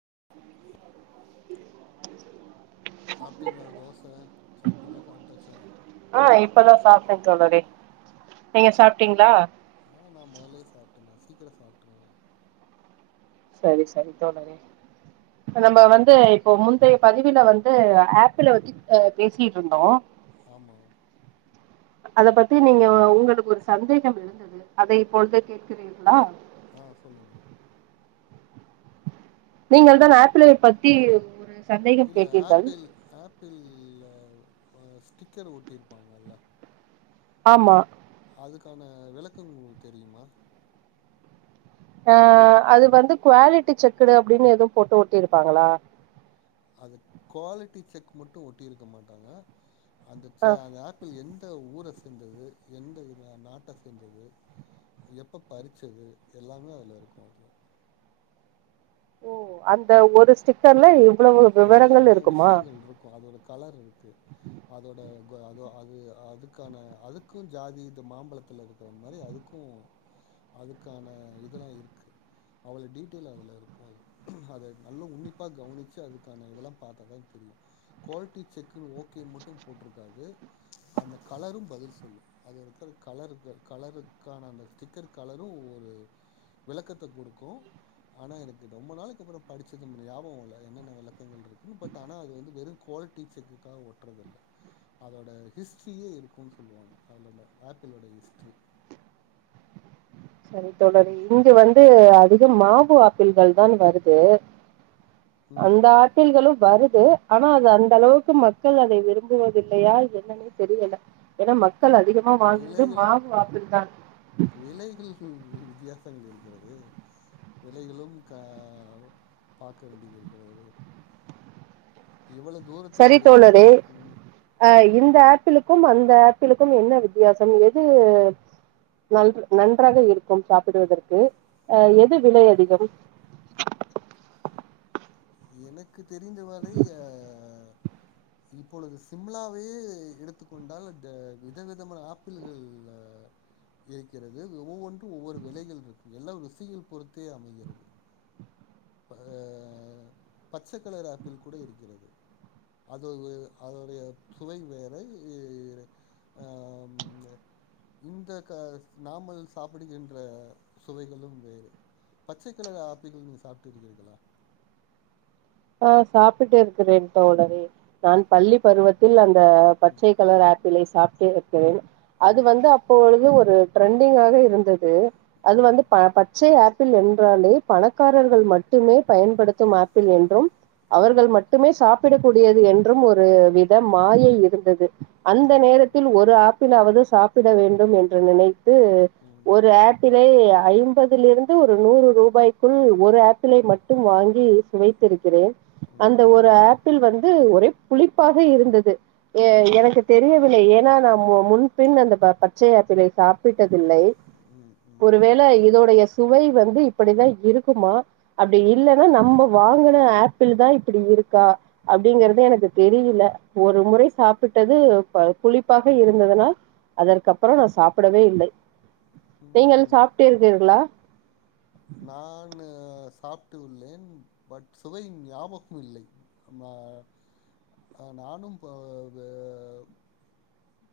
[inaudible] சாப்பிட்டீங்களா தோச சட்னி எல்லாம் சாப்பிட்டாச்சா ஆ இப்பதா சாப்ட்டே தோழரே நீங்க சாப்ட்டீங்களா ஆ நான் முதலையே சாப்பிட்டனே சீக்கிரம் சாப்பட்டுருவேன் சரி சரி தோற நம்ம வந்து இப்போ முந்தைய பதிவுில வந்து ஆப்பில ம் வச்சு பேசிட்டு இருந்தோம் ஆமா அத பத்தி நீங்க உங்களுக்கு ஒரு சந்தேகம் எழுந்தது அத இப்பொழுது கேகிறீர்களா ஆஹ் சொல்லுங்க நீங்கள் தான் ஆப்பிளை பத்தி ஒரு சந்தேகம் இல்ல கேட்டீர்கள் ஆப்பிள் ஆப்பிள்ல ஆ ஸ்டிக்கர் ஒட்டிருப்பாங்கல்ல ஆமா அதுக்கான விளக்கம் உங்களுக்கு தெரியுமா ஆஹ் அது வந்து குவாலி நாட்டுச் சக்கர அப்டின்னு எதும் போட்டு ஒட்டிருப்பாங்களா அது குவாலிட்டி செக் மட்டும் ஒட்டி இருக்க மாட்டாங்க அந்த ச ஆ அந்த ஆப்பிள் எந் த ஊர சேந்தது எந்த ஒரு நாட்ட சேந்தது எப்ப பறிச்சது எல்லாமே அதுல இருக்கும் அது ஓ அந்த ஒரு ஸ்டிக்கர்ல இவ்வளவு விவரங்கள் எல்லாமே இருக்குமா விஷயங்கள் இருக்கும் அதோட கலரு இருக்கு அதோட அதோ அது அதுக்கான அதுக்கும் ஜாதி இந்த மாம்பழத்துல இருக்கிற மாதிரி அதுக்கும் அதுக்கான இதெல்லாம் இருக்கு அவ்ளோ டீட்டெயில் அதுல இருக்கும் அது அத நல்ல உன்னிப்பா கவனிச்சு அதுக் கான இதெல்லாம் பாத்தாதா தெரியும் குவாலிட்டி செக்கு ஓகேனு மட்டும் போட்ருக்காது அந்தக் கலரும் பதில் சொல்லும் அதுல இருக்கிற கலருக் கலருக்கான அந்த ஸ்டிக்கர் கலரும் ஒவ்வோரு விளக்கத்த குடுக்கும் ஆன எனக்கு ரொம்ப நாளைக்கப்பறோ படுச்சது எனக்கு ஞாபகம் இல்ல என்னென்ன கலர் [unintelligible] இருக்குமா பட் ஆனா அது வந்து வெறும் குவாலிட்டி செக்குக்காக ஒட்றதில்ல அதோட ஹிஸ்ட்ரியே இருக்குனு சொல்லுவாங்க அதோட ஆப்பிளோட ஹிஸ்ட்ரி சரி தொடர் இங்க வந்து அதிகம் மாவு ஆப்பிள்கள் தான் வருது ம் அந்த ஆப்பிள்களும் வருது ஆனா அது அந்த அளவுக்கு மக்கள் அதை விரும்புவதில்லையா என்னன்னே தெரியல ஏன்னா மக் கள் அதிகமா வாங்குறது விலைகளு மாவு ஆப்பிள்தான் விலைகள் வித்தியாசங்கள் இருக்கிறது விலைகளும் க பாக்க வேண்டியதிருக்கிறது இவ்ளோ தூரத்தில் சரி வருகிரதோ தோழரே அ இந்த ஆப்பிளுக்கும் அந்த ஆப்பிளுக்கும் என்ன வித்தியாசம் எது நன்றாக இருக்கும் சாப்பிடுவதற்கு எது விலை அதிகம் எனக்கு தெரிந்த வரை அ இப்பொழுது சிம்லாவையே எடுத்துக்கொண்டால் அங்கு விதவிதமான ஆப்பிள்கள் இருக்கிறது ஒவ்வொன்றும் ஒவ்வொரு விலைகள் இருக்கு எல்லா ருசிகள் பொறுத்தே அமைகிறது அ பச்ச கலர் ஆப்பிள் கூட இருக்கிறது அது அதோடைய சுவை வேற இ அ இந்த க நாமல் சாப்பிடுகின்ற சுவைகளும் வேறு பச்சை கலர் ஆப்பிள் நீங்கள் சாப்பிட்ருக்கிறிர்களா ஆ சாப்பிட்டிருக்கிறேன் தோழரே நான் பள்ளி பருவத்தில் அந் அ ம் பச்சை கலர் [inaudible] லை சாப்ட்டு அது ம் வந்து அப்பொழுது ஒரு து ட்ரெண்டிங் ஆக இருந்தது அது ம் வந்து ப பச்சை ஆ டில் என்றாலே பணக்காரர்கள் மட்டுமே பயன்படுத்தும் ம். ஆப்பிள் என்றும் ம் அவர்கள் மட்டுமே சாப்பிடக்க கூடியது என்றும் ஒரு வித ம் மாயை இருந்தது ம் அந்த ம் நேரத்தில் ஒரு ஆப் பிலாவது சாப்பிட வேண்டும் என்று நினை து ம் ஒரு ஆப் ரே ஐம்பதிலிருந்து ஒரு நூறு ரூபாய்க்குள் ஒரு ஆப்பிளை மட்டும் வாங்கி சுவைத்திருக்கி கிறே அந்த ஒரு ஆப்பிள் வந் ஒரே புளிப்பாக இருந்தது ஏ ம் எனக்கு தெரியவில்லை ஏனா முன்பின் அந்த ப பச்சை ஆப்பிளை சாப்பிட்டதில்லை ம் ம் ம் ஒருவேளை இதோடைய சுவை வந்து இப்படித்தா இருக்குமா அப்படி இல்லன்னா நம்ப வாங்க ஆப்பிள் தா இப்படி இருக்கா அப்படிங்கறத எனக்கு தெரியல ஒரு முறை சாப்பிட்டது புளிப்பாக இருந்ததுனால் அதற்கப்புற நா சாப்புடவே இல்ல நீங்கள் சாப்பிட்டு இருக்கீர்களா நானு சாப்ட்டு உள்ளேன் பட் சுவை ஞாபகோ இல்லை நானு போ ப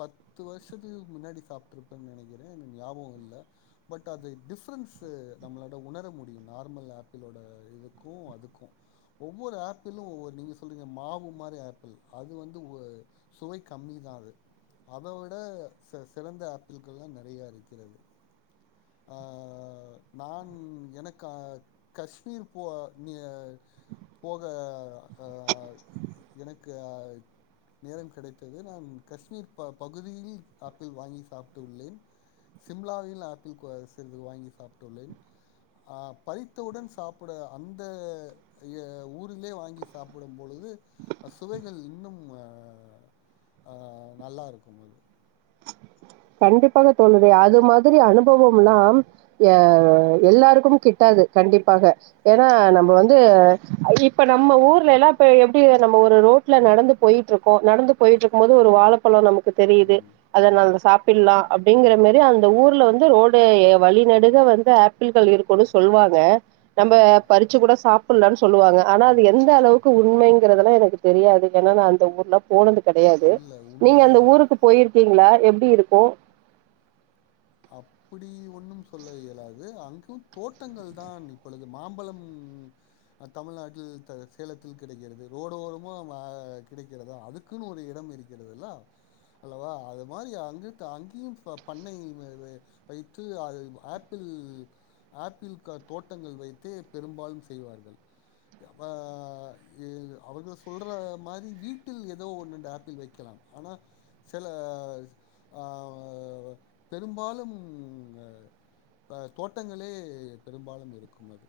பத்து வர்ஷத்துக்கு முன்னாடி சாப்பிட்டு இருப்பேன்னு நெனக்கிறே என ஞாபகம் இல்ல பட் அது டிஃப்ரன்ஸு நம்மளோட உணர முடியும் நார்மல் ஆப்பிளோட இதுக்கு அதுக்கு ஒவ்வொரு ஆப்பிளும் ஒவ்வொரு நீங்க சொல்றீங்க மாவு மாதிரி ஆப்பிள் அது வந்து ஒ சுவை கம்மி தான் அது அதை விட சிறந்த ஆப்பிள்கள்லா நெறைய இருக்கிறது அஹ் நான் எனக்கு அ காஷ்மீர் போ போக அஹ் எனக்கு அஹ் நேரம் கிடைத்தது நான் காஷ்மீர் ப பகுதியில் ஆப்பிள் வாங்கி சாப்ட்டுள்ளேன் சிம்லாவில் சிறிது வாங்கி சாப்பிட்டுள்ளே அ பறித்தவுட சாப்பிட அந்த ஊரிலே வாங்கி சாப்பிடும் பொழுது அ சுவைகள் இன்னும் அ அ நல்லா இருக்கும் அது கண்டிப்பாக தோழரே அது மாதிரி அனுபவம்னா எ எல்லாருக்கும் கிட்டாது கண்டிப்பாக ஏனா நம்ப வந்து இப்ப நம்ம ஊர்லல்லா இப்ப எப்டி நம்ம ஒரு ரோட்ல நடந்து போயிட்ருக்கோ நடந்து போயிட்ருக்கும் போது ஒரு வாழப்பழ நமக் கு தெரியுது ம் அத ம் நாங்க சாப் ல்லா ம் அப்படிங்கிற மாரி அந்த ஊர் ல வந்து ரோடு ம் வழிநெடுக வந்து ஆப்பிள்கள் இருக்குனு சொல்வாங்க நம்ப ம் பறிச்சு கூட சாப்பட்லான் சொல்வாங்க ஆனா அது ம் எந்த அளவுக்கு உண்மைங்கிறதுல்லா எனக்கு தெரியாது ஏனா நான் அந்த ஊர்ல போனதுக்கு கெடையாது இல்ல நீங்க உண்மைய அந்த ஊருக்கு போயிருக்கிங்ளா எப்படி இருக் கு அப்படி ஒண்ணும் சொல்ல இயலாது அங்கும் தோட்டங்கள் தான் இப்பொழுது மாம்பழம் தமிழ்நாட்டில் சேலத்தில் கிடைக்கிறது ரோடோரமா ஆஹ் கிடைக்கிறதா அதுக்குன்னு ஒரு இடம் இருக்கிறதுல்ல அல்லவா அது மாரி அங்க அங்கேயும் பண்ணை வைத்து அது ஆப்பிள் ஆப்பிள் தோட்டங்கள் வைத்தே பெரும்பாலும் செய்வார்கள் அஹ் அவர்கள சொல்ற மாரி வீட்டில் ஏதோ ஒன்ரெண்டு ஆப்பிள் வைக்கலாம் ஆனா செல அஹ் பெரும்பாலும் தோட்டங்களே பெரும்பாலும் இருக்கும் அது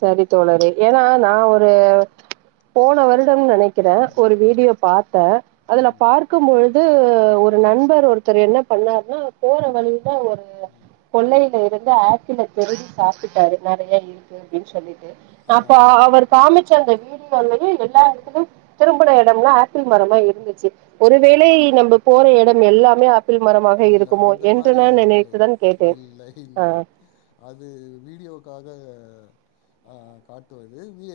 சரி தோழரே ஏன்னா நா ஒரு போன வருஸ் சம்னு நெனக்கிறேன் ம், ஒரு ம், வீடியோ பார்த்தே அதுல ம், பார்க்கும்பொழுது ம், ஒரு நண்பர் ஒரு த்தர் என்ன பண்ணாருன்னு போற ம். வழில ஒரு கொல்லைல இரு வந்து ஆப்பிளை திருடி சாப்பிட்டாரு நெறய க்கு அப்டினு சொல்லி ஆ. அப்ப அவர் காமிச்ச அந்த வீடி சுத்தி வந்துட்டு எல்லா எடத்துலயு திரும்புன எடம்லா ஆப்பிள் மரமா இருந்துச்சி ம். ஒருவேளை நம்ப போற எடத் எல்லாமே ஆப் இல்ல அந்த மாரி இல்லை நினைத்துதான் கேட்டேன் இல்லை ஆ இல்லை அது வீடியோக்காக அ காட்டுவது வீ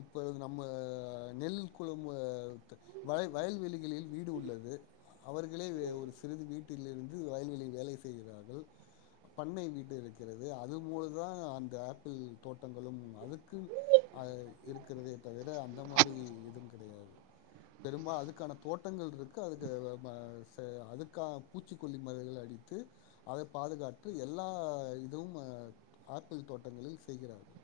இப்ப அது நம்ம நெல் குளம் த் வய வயல்வெளிகளில் வீடு உள்ளது அவர்களே ஒரு சிறிது வீடு வீட்டில் இருந்து வயல்வெளியில் வேலை செய்கிறார்கள் பண்ணை வீட்டு இருக்கிறது அது போலதா அந்த ஆப்பிள் தோட்டங்களும் அதுக்கு இருக்கிறதே தவிர அந்த மாதிரி எதுவும் கிடையாது பெரும்பால் அதுக்கான தோட்டங்கள் இருக்கு அதுக்கு ச அதுக்கான பூச்சிக்கொல்லி மருந்துகள் அடித்து அத பாதுகாற்று எல்லா இதுவும் அஹ் ஆப்பிள் தோட்டங்களில் செய்கிறார்கள்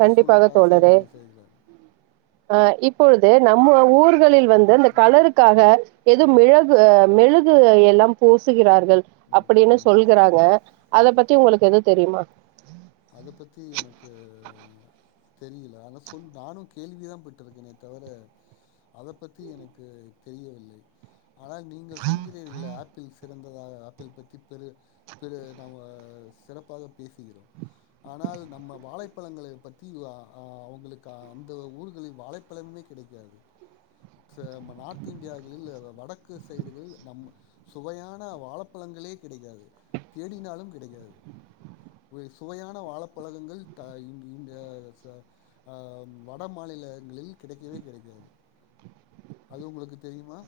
கண்டிப்பாக செய்ய தோழரே வேண்டிய செய்கிறார்கள் ஆ இப் இப்பொழுது நம்ம ஊர் ங்களில் வந்து அந்த கலருக்காக எதோ ம் மிழகு அ மெழுகு க்கு எல்லாம் பூசுகிறார் கள் ம் அப்டின்னு ம் சொல்கிறாங்க ம் அத பத்தி உங்களுக்கு எது தெரிமா அத பத்தி எனக்கு தெரியல ஆன சொல் நானு கேள்விதா பட்ருக்கேன தவிர அத பத்தி எனக்கு தெரியவில்லை ஆனா நீங்கள் சொல்கிறீர்களே ஆப்பிள் செத் இருந்ததாக ஆப்பிள் பத்தி பெரு பெரு நாம செறப்பாக பேசிகிறோம் ஆனால் நம்ம வாழைப்பழங்களை பத்தி அ அ அவங்களுக்கு அந்த ஊர்களில் வாழைப்பழமுமே கிடைக்காது ச நம்ம நார்த் இந்தியாகளில் வடக்கு சைடுகள் நம் சுவையான வாழப்பழங்களே கிடைக்காது தேடினாலு கிடைக்காது போயிருச் சுவையான வாழப்பழங்கள் த இங்க ச அ வட மாநிலங்களில் கிடைக்கவே கிடைக்காது, அது உங்களுக்கு தெரியுமா?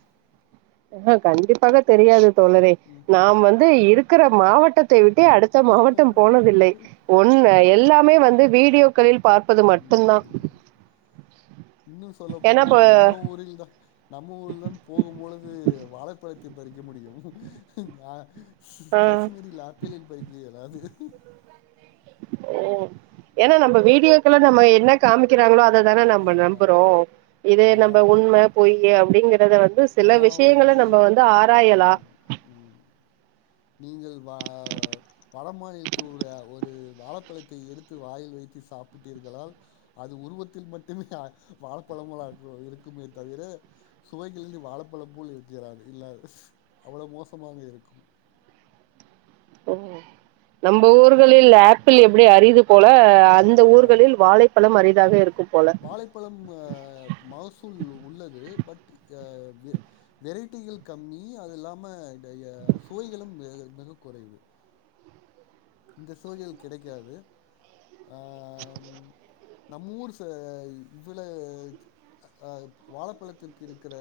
ம் கண்டிப்பாக தெரியாது தோழரே ம் நாம் வந்து இரு க்கிற மாவட்டத்தை விட் ட்டே அடுத்த மாவட்டம் போனதில்லை ஒன்னு எல்லாமே வந்து வீடியோ களில் இன்னும் சொல்ல ஏன்னா இப்ப போனால் நம்ம ஊரில் தான் நம்ம ஊரில் தான் போகும்பொழுது வாழைப்பழத்தை பறிக்க முடியும் அஹ் ஆ கேஷ்மீரில் ஆப்பிலில் பறிக்க இயலாது ஓ ஏன்னா நம்ம வீடியோக்கெல்லாம் நம்ம என்ன காமிக்கிறாங்களோ அத தானே நாம அதுதான் நம்புறோ இத நம்ப நான் உண்ம பொய் நீங்க அது வந்து சில விஷயங்கள நம்ம வந்து ஆராயலா ம் ம் நீங்கள் வ வட மாநிலத்தில் ஒர ஒரு வாழப்பழத்தை எடுத்து வாயில் வைத்து சாப்பிட்டீர்களால் அது உருவத்தில் மட்டுமே வாழப்பழங்களா இருக்குமே தவிர சுவை ந்து வாழப்பழ போல் இருக்கிறார்கள் இல்ல அவ்வளவு மோசமாக இருக்கு ம் நம்ம ஊர்களில் ஆப்பிள் எப்படி அரிது போல அந்த ஆ ஊர்களில் வாழைப்பழம் அரிதாக ஆமா இருக்கும் போல வாழைப்பழம் மகசூல் உள்ளது பட் [unintelligible] அ வெரைட்டிகள் கம்மி அது இல்லாம ட ய சுவைகளும் மிக மிக குறைவு இந்த [unintelligible] கிடைக்காது அ நம் ஊர் சே இவ்ள அ வாழப்பழத்திற்கு இருக்கிற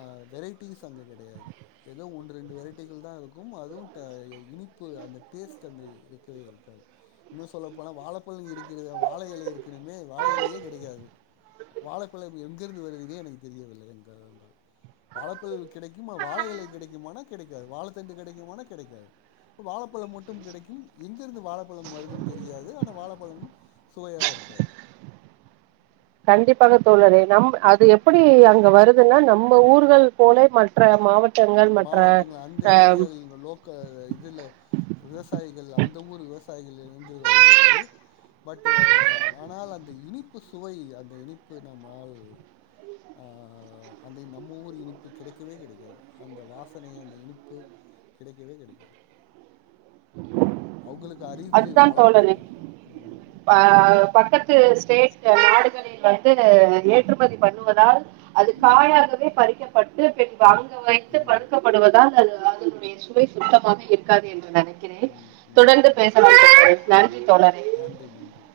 அ வெரைட்டிஸ் அங்க கிடையாது ஏதோ ஒன்று ரெண்டு வெரைட்டிகள் தா இருக்கு அதும் ட அ இனிப்பு அந்த டேஸ்ட் அந்த மாரி இருக்கவே இருக்காது இன்னு சொல்லப் போனா வாழப்பழ இருக்கிறதுக்கு வாழையிலை இருக்குன்னுமே வாழையிலையே கிடைக்காது வாழப்பழம் எங்கிருந்து வருதுன்னே எனக்கு தெரியவில்லை என்றுதா வாழப்பழம் கிடைக்குமா வாழையிலை கிடைக்குமான்னா கிடைக்காது வாழத்தண்டு கிடைக்குமான்னா கிடைக்காது வாழப்பழம் மட்டு டும் கிடைக்கும் எங்கருந்து வாழைப்பழம் வருதுன் தெரியாது ஆனா வாழைப்பழமும் சுவையாக இருக்காது கண்டிப்பாக தோழரே நம் அது எப்டி அங்க வருதுன்னா நம்ம ஊர்கள் போல மற்ற மாவட் மாவட்டங்கள் அந்த ஏரியால இல் லோக்க இதுல விவசாயிகள் அந் அந்த ஊர் விவசாயிகளிருந்து வருகிறது பட் ஆனால் அந்த இனிப்பு சுவை அந்த இனிப்பு நம்மால் அ அந்த நம்ம ஊர் இனிப்பு கிடைக்கவே கிடைக்காது அந்த வாசனை அந்த இனிப்பு கிடைக்கவே கிடைக்காது அவங்களுக்கு அரிது அதுதான் தோழரே வாழப்பழங்கள் ம் து ஸ்டேட்ல நாடுகளில தில் ஏற்றுமதி பண்ணுவதால் அது ம் ம் காயாகவே பறிக்க பட்டு பின் வாங்க வைத்து ம் பழுக்கப்படுவதால் அது அதனுடைய சுவை சுத்தமாக இருக்காது என்று நெனக் ருக்கிறேன் ம் ம் தொடர்ந்துப் பேசலாம் தோழரே ம் நன்றி தோழரே நன்றி நன்றி